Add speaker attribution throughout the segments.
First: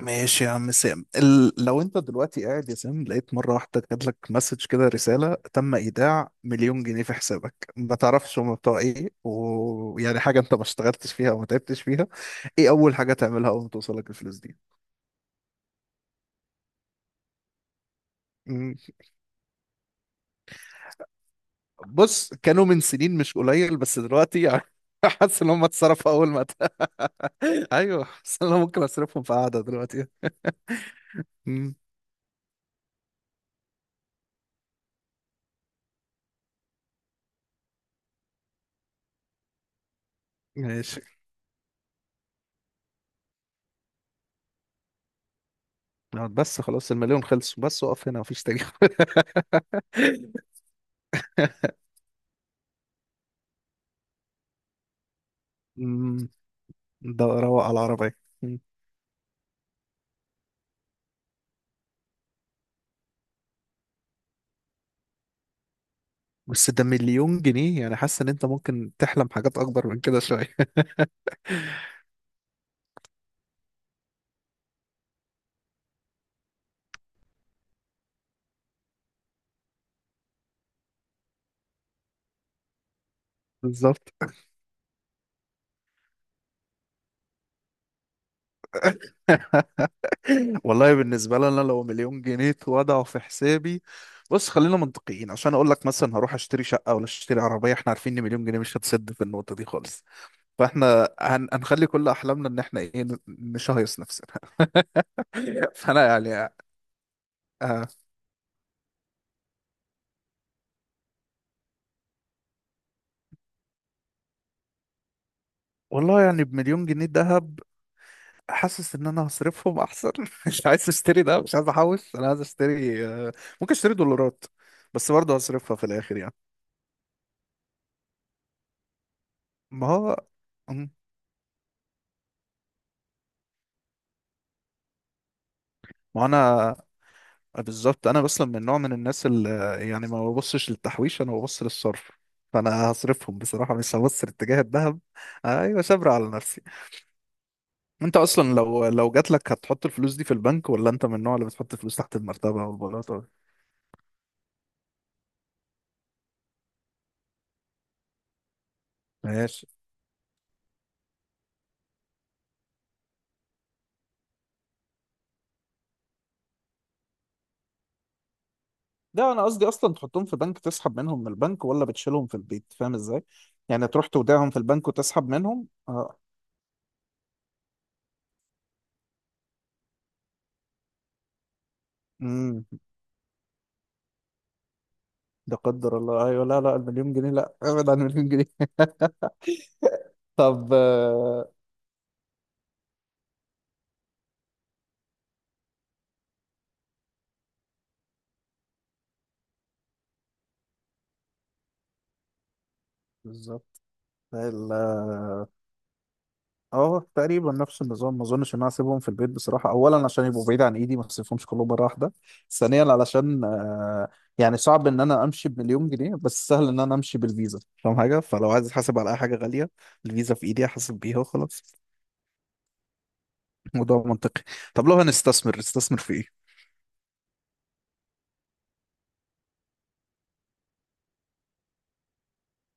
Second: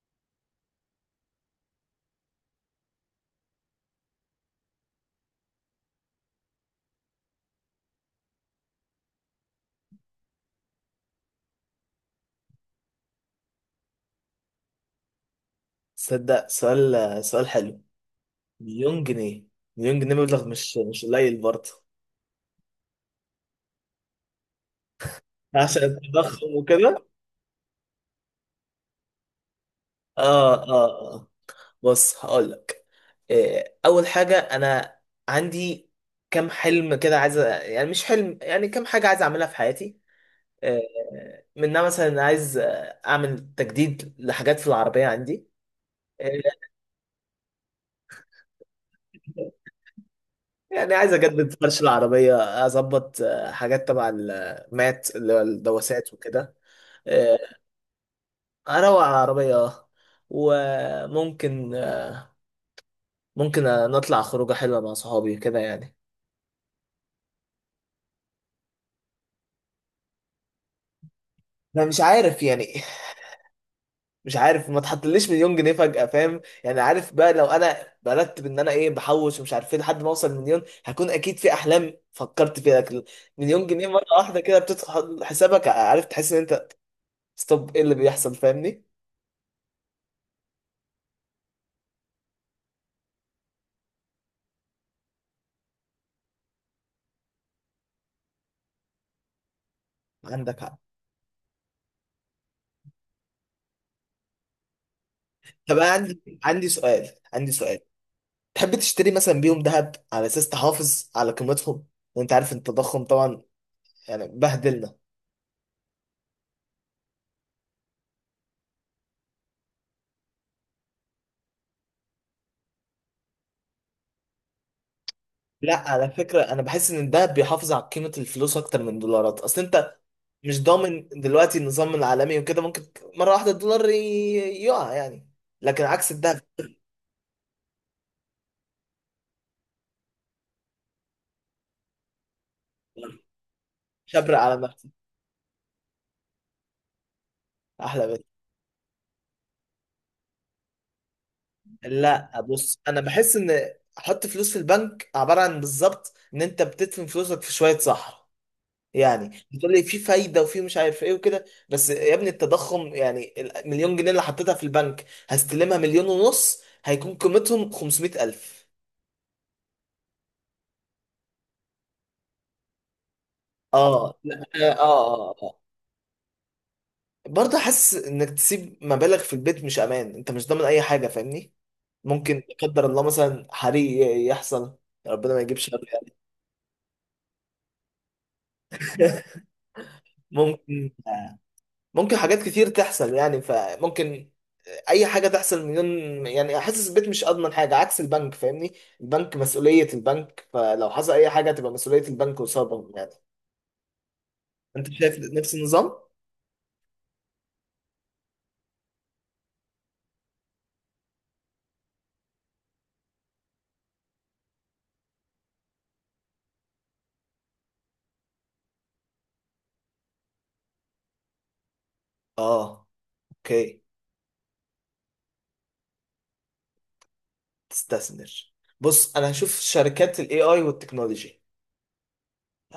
Speaker 1: ماشي يا عم سام لو انت دلوقتي قاعد يا سام، لقيت مرة واحدة جاتلك مسج كده، رسالة تم ايداع مليون جنيه في حسابك، ما تعرفش هما بتوع ايه، ويعني حاجة انت ما اشتغلتش فيها وما تعبتش فيها. ايه اول حاجة تعملها اول ما توصلك الفلوس دي؟
Speaker 2: تصدق؟ سؤال حلو.
Speaker 1: مم.
Speaker 2: مليون جنيه. مليون جنيه مبلغ مش قليل برضه.
Speaker 1: بص، كانوا من سنين مش قليل، بس دلوقتي يعني حاسس ان هم
Speaker 2: عشان
Speaker 1: اتصرفوا اول ما
Speaker 2: التضخم وكده.
Speaker 1: ايوه، بس انا ممكن اصرفهم في قعدة دلوقتي.
Speaker 2: اه، اه، اه.
Speaker 1: مم.
Speaker 2: بص، هقول لك. إيه، اول حاجه انا عندي كام حلم كده عايز يعني مش حلم، يعني كام حاجه عايز اعملها في حياتي. آه،
Speaker 1: ماشي.
Speaker 2: منها مثلا عايز اعمل تجديد لحاجات في العربيه عندي. آه،
Speaker 1: بس خلاص المليون خلصوا، بس وقف هنا مفيش تاني.
Speaker 2: يعني عايز اجدد فرش العربيه. اظبط حاجات تبع المات اللي هو الدواسات
Speaker 1: مم.
Speaker 2: وكده.
Speaker 1: ده
Speaker 2: آه،
Speaker 1: روق على العربية. مم.
Speaker 2: اروق على العربية، اه. وممكن نطلع خروجة حلوة مع صحابي كده يعني.
Speaker 1: بس ده مليون جنيه يعني، حاسس ان انت ممكن تحلم حاجات اكبر من كده شوية.
Speaker 2: انا مش عارف يعني، مش عارف. ما تحطليش مليون جنيه فجأة، فاهم يعني؟ عارف بقى، لو انا برتب ان انا ايه بحوش ومش عارف ايه لحد ما اوصل مليون، هكون اكيد في احلام فكرت فيها، لكن مليون جنيه مرة
Speaker 1: بالظبط.
Speaker 2: واحدة كده بتدخل حسابك، عارف، تحس ان انت ستوب، ايه اللي بيحصل؟ فاهمني؟
Speaker 1: والله بالنسبة لي انا، لو مليون جنيه اتوضعوا في حسابي، بص خلينا منطقيين عشان اقول لك. مثلا هروح اشتري شقة ولا اشتري عربية؟ احنا عارفين ان مليون جنيه مش هتسد في النقطة دي خالص.
Speaker 2: عندك حق.
Speaker 1: فاحنا هنخلي كل احلامنا ان احنا ايه، نشهيص نفسنا.
Speaker 2: طب أنا
Speaker 1: فانا
Speaker 2: عندي
Speaker 1: يعني
Speaker 2: عندي سؤال، عندي سؤال.
Speaker 1: آه.
Speaker 2: تحب تشتري مثلا بيهم ذهب على اساس تحافظ على قيمتهم، وانت عارف ان التضخم طبعا يعني بهدلنا؟
Speaker 1: والله يعني بمليون جنيه دهب، حاسس ان انا هصرفهم احسن. مش عايز اشتري ده، مش عايز احوش، انا عايز اشتري ممكن اشتري دولارات، بس برضه
Speaker 2: لا،
Speaker 1: هصرفها في
Speaker 2: على
Speaker 1: الاخر يعني.
Speaker 2: فكره، انا بحس ان الذهب بيحافظ على قيمه الفلوس اكتر من الدولارات. اصل
Speaker 1: ما
Speaker 2: انت
Speaker 1: هو.
Speaker 2: مش
Speaker 1: مم.
Speaker 2: ضامن دلوقتي النظام العالمي وكده، ممكن مره واحده الدولار يقع يعني، لكن عكس
Speaker 1: ما
Speaker 2: الذهب.
Speaker 1: انا بالظبط، انا اصلا من نوع من الناس اللي يعني ما ببصش للتحويش، انا ببص للصرف. فانا هصرفهم بصراحة، مش هبص
Speaker 2: شبر على
Speaker 1: لاتجاه
Speaker 2: نفسك،
Speaker 1: الذهب. ايوه صبر على نفسي.
Speaker 2: احلى
Speaker 1: انت
Speaker 2: بيت.
Speaker 1: اصلا لو جات لك، هتحط الفلوس دي في البنك، ولا انت من النوع اللي بتحط الفلوس تحت
Speaker 2: لا،
Speaker 1: المرتبة
Speaker 2: بص، انا
Speaker 1: والبلاطة؟
Speaker 2: بحس ان احط فلوس في البنك عباره عن بالظبط ان انت بتدفن فلوسك في شويه صحراء. يعني
Speaker 1: ماشي.
Speaker 2: بتقول لي في فايده وفي مش عارف ايه وكده، بس يا ابني التضخم، يعني المليون جنيه اللي حطيتها في البنك، هستلمها مليون ونص هيكون قيمتهم 500,000.
Speaker 1: ده انا قصدي اصلا، تحطهم في بنك تسحب منهم من البنك، ولا بتشيلهم في البيت؟ فاهم ازاي؟ يعني تروح
Speaker 2: اه، لا،
Speaker 1: تودعهم في
Speaker 2: اه،
Speaker 1: البنك وتسحب
Speaker 2: اه، اه، آه.
Speaker 1: منهم، اه.
Speaker 2: برضه حاسس انك تسيب مبالغ في البيت مش امان، انت مش ضامن اي حاجه، فاهمني؟ ممكن لا
Speaker 1: امم.
Speaker 2: قدر الله مثلا حريق يحصل، ربنا ما
Speaker 1: ده
Speaker 2: يجيب شر
Speaker 1: قدر الله،
Speaker 2: يعني.
Speaker 1: ايوه. لا لا، المليون جنيه لا، ابعد عن المليون جنيه. طب
Speaker 2: ممكن آه، ممكن حاجات كتير تحصل يعني، فممكن اي حاجه تحصل. مليون يعني، حاسس البيت مش اضمن حاجه عكس البنك، فاهمني؟ البنك مسؤوليه البنك، فلو حصل اي حاجه تبقى مسؤوليه البنك قصادهم يعني.
Speaker 1: بالظبط.
Speaker 2: انت شايف
Speaker 1: اه.
Speaker 2: نفس النظام؟
Speaker 1: تقريبا نفس النظام. ما اظنش ان انا اسيبهم في البيت بصراحه، اولا عشان يبقوا بعيد عن ايدي، ما اسيبهمش كلهم مره واحده، ثانيا علشان يعني صعب ان انا امشي بمليون جنيه، بس سهل ان انا امشي بالفيزا، فاهم حاجه، فلو عايز احاسب على اي حاجه غاليه، الفيزا في ايدي احاسب بيها وخلاص.
Speaker 2: اه. اوكي.
Speaker 1: موضوع منطقي. طب لو هنستثمر، نستثمر في ايه؟
Speaker 2: تستثمر؟ بص، انا هشوف شركات الاي اي والتكنولوجي،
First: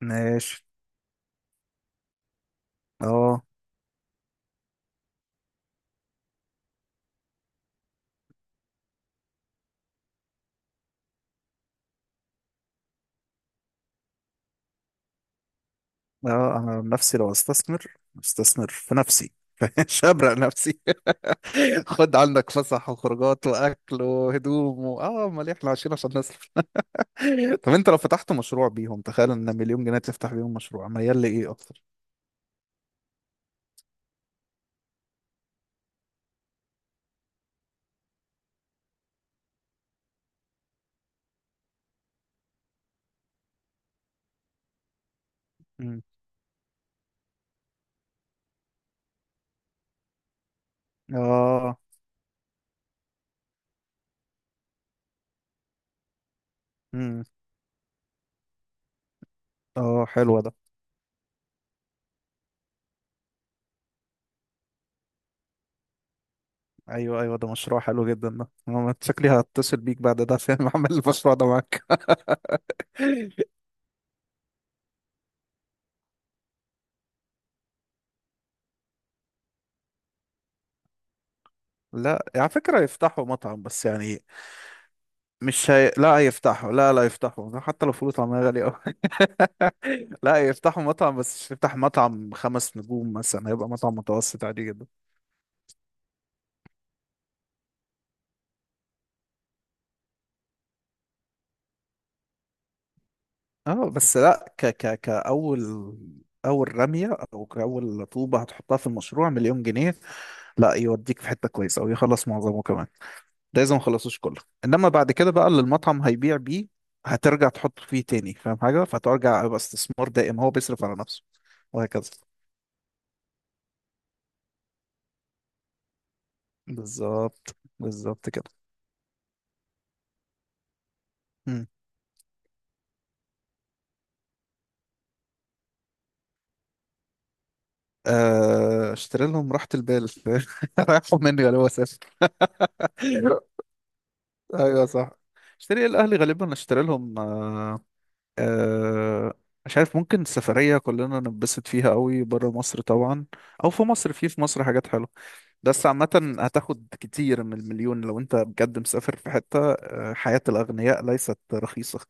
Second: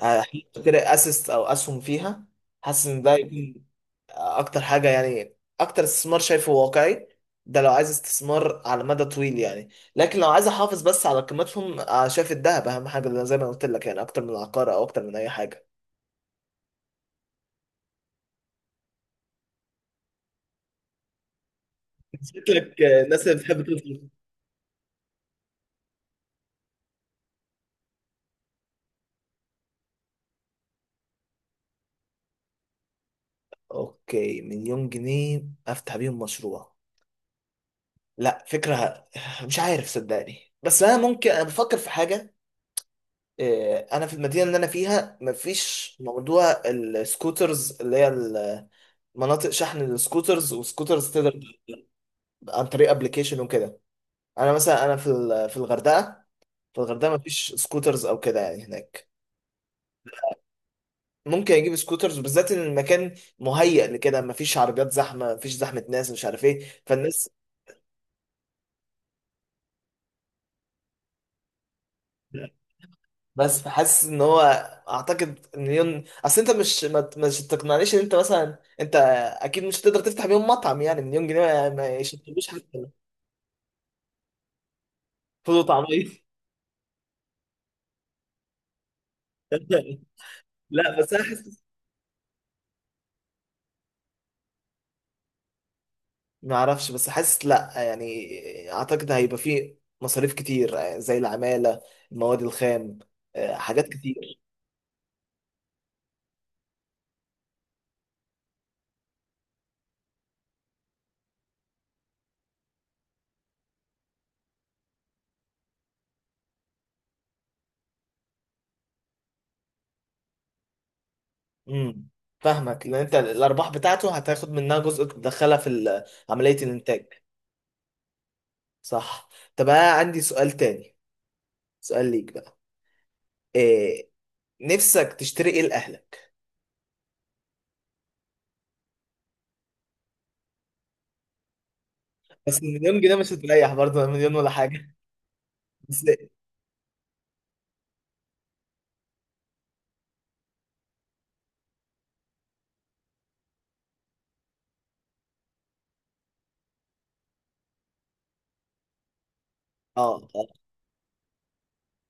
Speaker 1: ماشي.
Speaker 2: اسيست او اسهم فيها. حاسس ان ده
Speaker 1: اه
Speaker 2: يكون اكتر حاجه يعني، اكتر استثمار شايفه واقعي. ده لو عايز استثمار على مدى طويل يعني. لكن لو عايز احافظ بس على قيمتهم، شايف الذهب اهم حاجه، لأن زي ما قلت لك يعني، اكتر من العقار او اكتر من اي حاجه.
Speaker 1: اه، انا عن نفسي لو استثمر، استثمر في نفسي. مش هبرق نفسي. خد عندك
Speaker 2: شكلك
Speaker 1: فسح
Speaker 2: الناس اللي
Speaker 1: وخروجات
Speaker 2: بتحب
Speaker 1: واكل
Speaker 2: تصرف.
Speaker 1: وهدوم اه، امال إيه؟ احنا عايشين عشان نصرف. طب انت لو فتحت مشروع بيهم، تخيل ان مليون جنيه تفتح بيهم مشروع، ميال لايه اكتر؟
Speaker 2: اوكي، مليون جنيه افتح بيهم مشروع. لا، فكره مش عارف، صدقني، بس انا ممكن، انا بفكر في حاجه. انا في المدينه اللي انا فيها مفيش
Speaker 1: مم.
Speaker 2: موضوع السكوترز، اللي هي مناطق شحن السكوترز، وسكوترز تقدر
Speaker 1: اه.
Speaker 2: عن طريق ابلكيشن وكده. انا مثلا، انا في في الغردقه، في الغردقه ما
Speaker 1: امم.
Speaker 2: فيش سكوترز او كده يعني هناك.
Speaker 1: اه حلو ده.
Speaker 2: ممكن اجيب سكوترز، بالذات ان المكان مهيأ لكده، ما فيش عربيات زحمه، ما فيش زحمه ناس، مش عارف ايه،
Speaker 1: ايوه
Speaker 2: فالناس.
Speaker 1: ايوه، ده مشروع حلو جدا، ده أنا شكلي هتصل بيك بعد ده عشان اعمل المشروع ده معاك.
Speaker 2: بس حاسس ان هو، اعتقد ان اصل انت مش تقنعنيش ان انت مثلا، انت اكيد مش هتقدر تفتح بيهم مطعم، يعني مليون جنيه ما
Speaker 1: لا على
Speaker 2: يشتروش
Speaker 1: فكرة
Speaker 2: حتى
Speaker 1: يفتحوا مطعم، بس يعني
Speaker 2: فول
Speaker 1: مش هي... لا
Speaker 2: وطعميه.
Speaker 1: هيفتحوا، لا لا يفتحوا حتى لو فلوس، طعمها غالي أوي. لا يفتحوا
Speaker 2: لا، بس
Speaker 1: مطعم،
Speaker 2: انا
Speaker 1: بس مش
Speaker 2: حاسس،
Speaker 1: يفتح مطعم خمس نجوم مثلا، هيبقى مطعم متوسط عادي جدا.
Speaker 2: ما اعرفش، بس حاسس لا يعني. اعتقد هيبقى فيه مصاريف كتير، زي العمالة، المواد الخام،
Speaker 1: اه
Speaker 2: حاجات
Speaker 1: بس
Speaker 2: كتير.
Speaker 1: لا، ك ك كأول أول رمية، أو كأول طوبة هتحطها في المشروع مليون جنيه، لا يوديك في حتة كويسة ويخلص معظمه كمان. ده اذا ما خلصوش كله، انما بعد كده بقى اللي المطعم هيبيع بيه هترجع تحط فيه تاني، فاهم حاجه، فترجع يبقى استثمار دائم هو بيصرف على نفسه،
Speaker 2: امم
Speaker 1: وهكذا.
Speaker 2: فاهمك، لان انت الارباح بتاعته هتاخد منها جزء تدخلها في عملية الانتاج.
Speaker 1: بالظبط بالظبط كده.
Speaker 2: صح. طب انا عندي سؤال تاني،
Speaker 1: مم.
Speaker 2: سؤال ليك بقى. إيه، نفسك تشتري ايه لاهلك؟
Speaker 1: اشتري لهم راحة البال. رايحوا مني غالبا، اسافر.
Speaker 2: بس المليون جنيه مش هتريح برضه، مليون ولا
Speaker 1: ايوه
Speaker 2: حاجة.
Speaker 1: صح. اشتري
Speaker 2: بس،
Speaker 1: الاهلي غالبا، اشتري لهم آه، مش عارف، ممكن سفرية كلنا ننبسط فيها قوي، بره مصر طبعا، او في مصر، في مصر حاجات حلوة، بس عامة هتاخد كتير من المليون لو انت بجد مسافر في حتة.
Speaker 2: اه،
Speaker 1: حياة
Speaker 2: اه،
Speaker 1: الأغنياء ليست رخيصة.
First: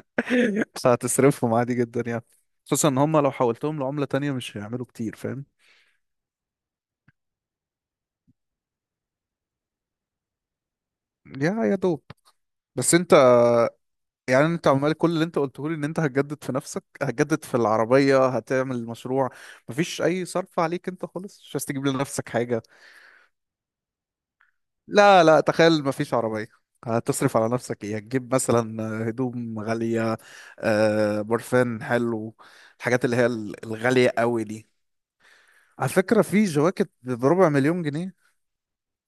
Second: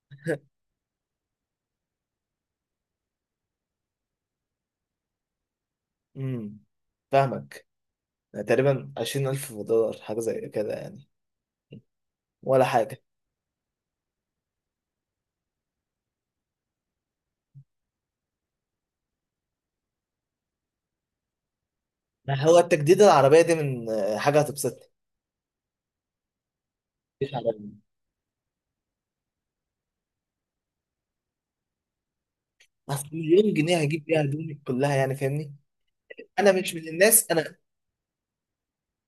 Speaker 1: فهتصرفهم عادي جدا يعني، خصوصا ان هم لو حولتهم لعملة تانية مش هيعملوا كتير، فاهم؟
Speaker 2: امم فاهمك. تقريبا 20,000 دولار حاجة زي كده يعني،
Speaker 1: يا دوب.
Speaker 2: ولا
Speaker 1: بس
Speaker 2: حاجة.
Speaker 1: انت يعني، انت عمال، كل اللي انت قلته لي ان انت هتجدد في نفسك، هتجدد في العربية، هتعمل مشروع، مفيش اي صرف عليك انت خالص، مش عايز تجيب لنفسك
Speaker 2: ما هو
Speaker 1: حاجة؟
Speaker 2: التجديد العربية دي من حاجة هتبسطني.
Speaker 1: لا لا، تخيل مفيش عربية،
Speaker 2: مش
Speaker 1: هتصرف على
Speaker 2: عربية؟
Speaker 1: نفسك ايه؟ هتجيب مثلا هدوم غالية، برفان حلو، الحاجات
Speaker 2: أصل
Speaker 1: اللي هي
Speaker 2: مليون جنيه هجيب
Speaker 1: الغالية
Speaker 2: بيها
Speaker 1: قوي
Speaker 2: هدومي
Speaker 1: دي.
Speaker 2: كلها يعني، فاهمني؟
Speaker 1: على فكرة في
Speaker 2: أنا مش من
Speaker 1: جواكت
Speaker 2: الناس.
Speaker 1: بربع
Speaker 2: أنا
Speaker 1: مليون جنيه.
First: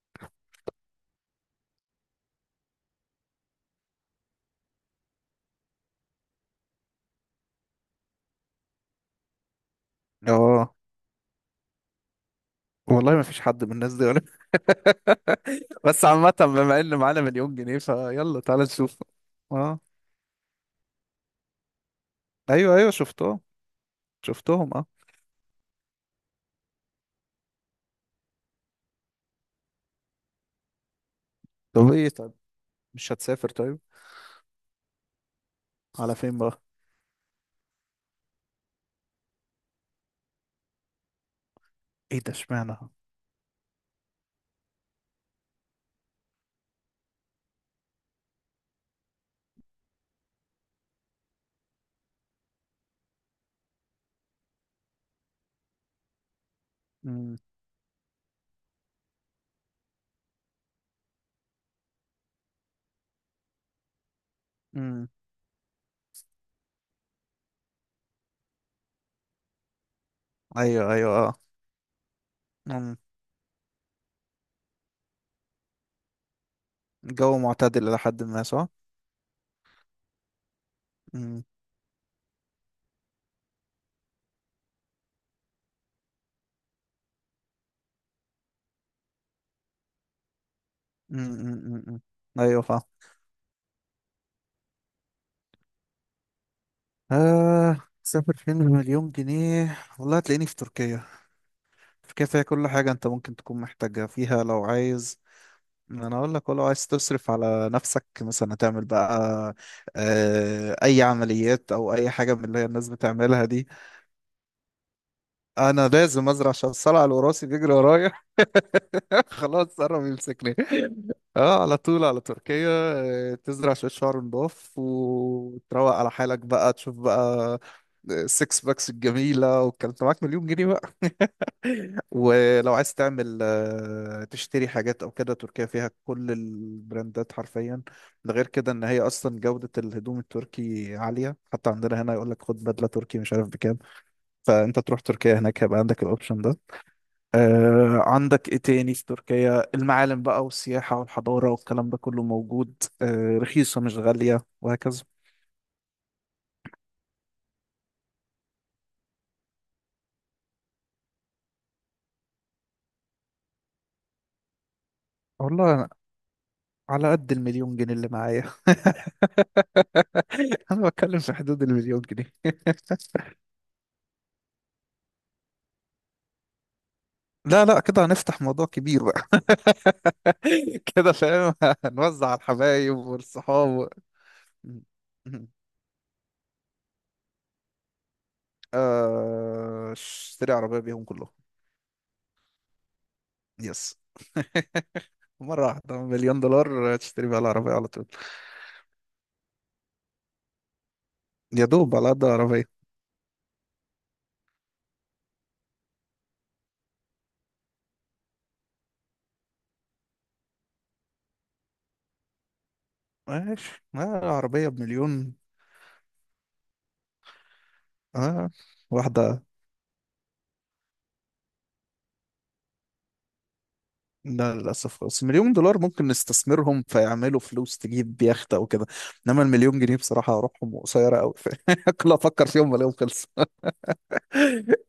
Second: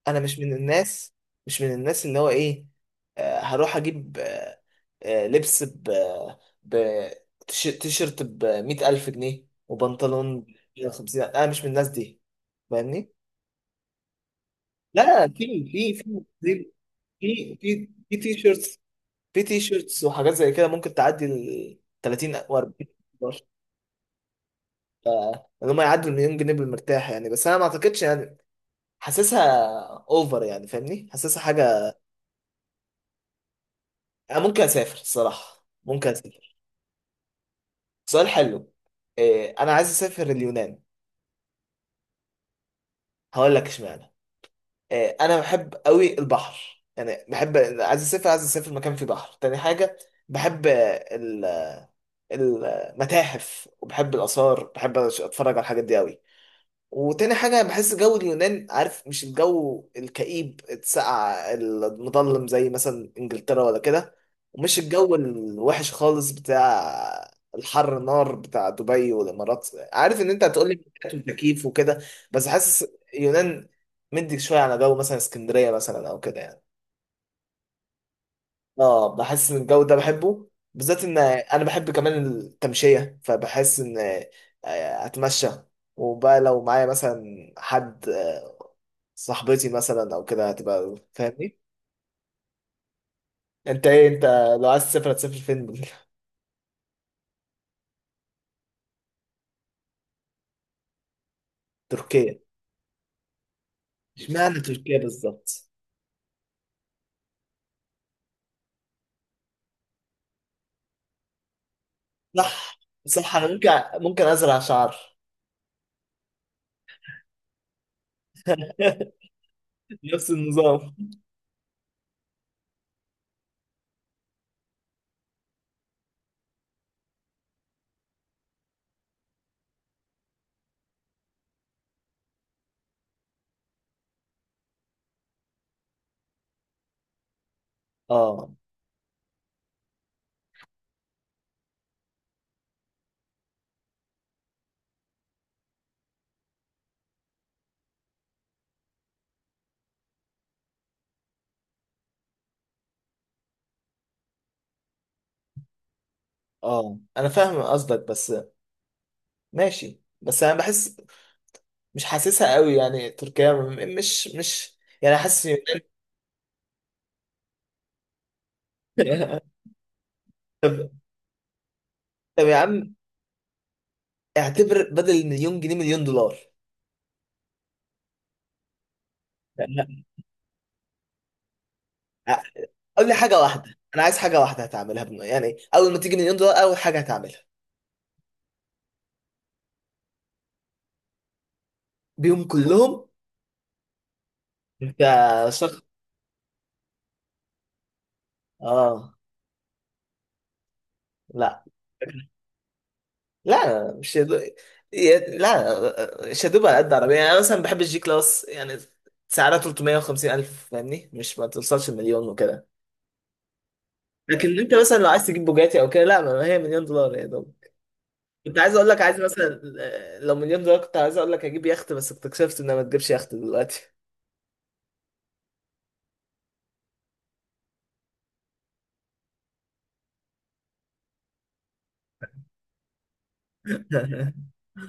Speaker 2: أنا مش من الناس، مش من الناس اللي هو إيه، هروح أجيب، لبس ب تيشيرت ب 100,000 جنيه، وبنطلون
Speaker 1: اه.
Speaker 2: ب 50. أنا مش من الناس دي، فاهمني.
Speaker 1: والله مفيش حد من الناس دي ولا؟
Speaker 2: لا،
Speaker 1: بس عامة
Speaker 2: في
Speaker 1: بما ان معانا مليون
Speaker 2: في
Speaker 1: جنيه،
Speaker 2: في في
Speaker 1: فيلا تعالى
Speaker 2: تيشيرتس،
Speaker 1: نشوف.
Speaker 2: في
Speaker 1: اه
Speaker 2: تيشيرتس وحاجات زي كده ممكن تعدي ال 30 و
Speaker 1: ايوه
Speaker 2: 40.
Speaker 1: ايوه، شفتهم شفتهم، اه.
Speaker 2: ان هم يعدوا المليون جنيه بالمرتاح يعني، بس انا ما اعتقدش يعني. حاسسها اوفر يعني، فاهمني، حاسسها
Speaker 1: طب
Speaker 2: حاجه.
Speaker 1: ايه طيب، مش هتسافر؟ طيب
Speaker 2: انا ممكن اسافر الصراحه، ممكن
Speaker 1: على فين
Speaker 2: اسافر.
Speaker 1: بقى؟
Speaker 2: سؤال حلو. إيه، انا عايز اسافر اليونان.
Speaker 1: ايه ده، اشمعنى؟
Speaker 2: هقول لك اشمعنى. إيه، انا بحب قوي البحر يعني، بحب، عايز اسافر، مكان فيه بحر. تاني حاجه، بحب المتاحف وبحب الاثار، بحب اتفرج على الحاجات دي قوي. وتاني
Speaker 1: امم.
Speaker 2: حاجة بحس جو اليونان، عارف، مش الجو الكئيب الساقع المظلم زي مثلا انجلترا ولا كده، ومش
Speaker 1: امم.
Speaker 2: الجو الوحش خالص بتاع الحر نار بتاع دبي والامارات، عارف ان انت هتقول لي
Speaker 1: ايوه ايوه.
Speaker 2: تكييف وكده، بس حاسس
Speaker 1: اه.
Speaker 2: اليونان مدي شوية على جو مثلا اسكندرية مثلا او كده يعني.
Speaker 1: الجو معتدل إلى حد ما، صح؟
Speaker 2: اه، بحس ان الجو ده بحبه، بالذات ان
Speaker 1: مم.
Speaker 2: انا بحب كمان التمشيه، فبحس ان اتمشى. وبقى لو معايا مثلا حد، صاحبتي مثلا او كده، هتبقى
Speaker 1: مم.
Speaker 2: فاهمني.
Speaker 1: مم. مم. أيوة فاهم.
Speaker 2: انت ايه، انت لو عايز تسافر هتسافر فين؟
Speaker 1: آه، سافر فين بمليون جنيه، والله هتلاقيني في تركيا. تركيا
Speaker 2: تركيا؟
Speaker 1: فيها كل حاجة أنت ممكن تكون محتاجها فيها.
Speaker 2: اشمعنى
Speaker 1: لو
Speaker 2: تركيا
Speaker 1: عايز،
Speaker 2: بالظبط؟
Speaker 1: ما أنا أقول لك، ولو عايز تصرف على نفسك مثلا، هتعمل بقى أي عمليات أو أي حاجة من اللي هي
Speaker 2: صح،
Speaker 1: الناس
Speaker 2: صح،
Speaker 1: بتعملها
Speaker 2: انا
Speaker 1: دي.
Speaker 2: ممكن ازرع شعر.
Speaker 1: أنا لازم أزرع عشان الصلع الوراثي بيجري ورايا. خلاص قرب
Speaker 2: نفس
Speaker 1: يمسكني.
Speaker 2: النظام.
Speaker 1: اه على طول على تركيا. تزرع شوية شعر نضاف وتروق على حالك بقى، تشوف بقى السكس باكس الجميلة والكلام ده، معاك مليون جنيه بقى. ولو عايز تعمل تشتري حاجات او كده، تركيا فيها كل البراندات حرفيا. ده غير
Speaker 2: اه،
Speaker 1: كده ان هي اصلا جودة الهدوم التركي عالية، حتى عندنا هنا يقول لك خد بدلة تركي مش عارف بكام. فانت تروح تركيا هناك هيبقى عندك الاوبشن ده. آه، عندك ايه تاني في تركيا؟ المعالم بقى، والسياحة، والحضارة، والكلام ده كله موجود. آه، رخيصة مش غالية، وهكذا.
Speaker 2: اه، انا فاهم قصدك، بس ماشي. بس انا بحس مش حاسسها قوي يعني، تركيا مش يعني، حاسس
Speaker 1: والله أنا على قد المليون جنيه اللي معايا. انا
Speaker 2: طب
Speaker 1: بتكلم في حدود المليون جنيه.
Speaker 2: طب يا عم، اعتبر بدل المليون جنيه مليون دولار.
Speaker 1: لا لا، كده هنفتح موضوع كبير بقى. كده فاهم، هنوزع على
Speaker 2: لا،
Speaker 1: الحبايب
Speaker 2: قول لي حاجه
Speaker 1: والصحاب
Speaker 2: واحده، انا عايز حاجه واحده
Speaker 1: م-
Speaker 2: هتعملها
Speaker 1: م.
Speaker 2: يعني اول ما تيجي مليون دولار، اول حاجه هتعملها.
Speaker 1: اشتري عربية بيهم كلهم.
Speaker 2: بيهم كلهم؟
Speaker 1: يس.
Speaker 2: انت
Speaker 1: مرة
Speaker 2: شخص؟
Speaker 1: واحدة مليون دولار تشتري بيها العربية على طول.
Speaker 2: اه، لا،
Speaker 1: يا دوب على قد عربية.
Speaker 2: لا، مش يدو... ي- لا مش هدوب على قد عربيه، يعني انا مثلا بحب الجي كلاس يعني، سعرها 350 الف، فاهمني، مش ما توصلش المليون وكده.
Speaker 1: ماشي آه.
Speaker 2: لكن
Speaker 1: عربية
Speaker 2: انت مثلا لو عايز
Speaker 1: بمليون.
Speaker 2: تجيب بوجاتي او كده، لا ما هي مليون دولار يا دوب.
Speaker 1: آه،
Speaker 2: كنت عايز اقول لك، عايز
Speaker 1: واحدة.
Speaker 2: مثلا، لو مليون دولار كنت عايز اقول لك هجيب يخت، بس اكتشفت انها ما تجيبش يخت دلوقتي.
Speaker 1: لا للأسف خالص، مليون دولار ممكن نستثمرهم فيعملوا فلوس تجيب يخت أو كده، إنما المليون جنيه بصراحة أروحهم قصيرة أوي. كل ما أفكر فيهم بلاقيهم خلصوا.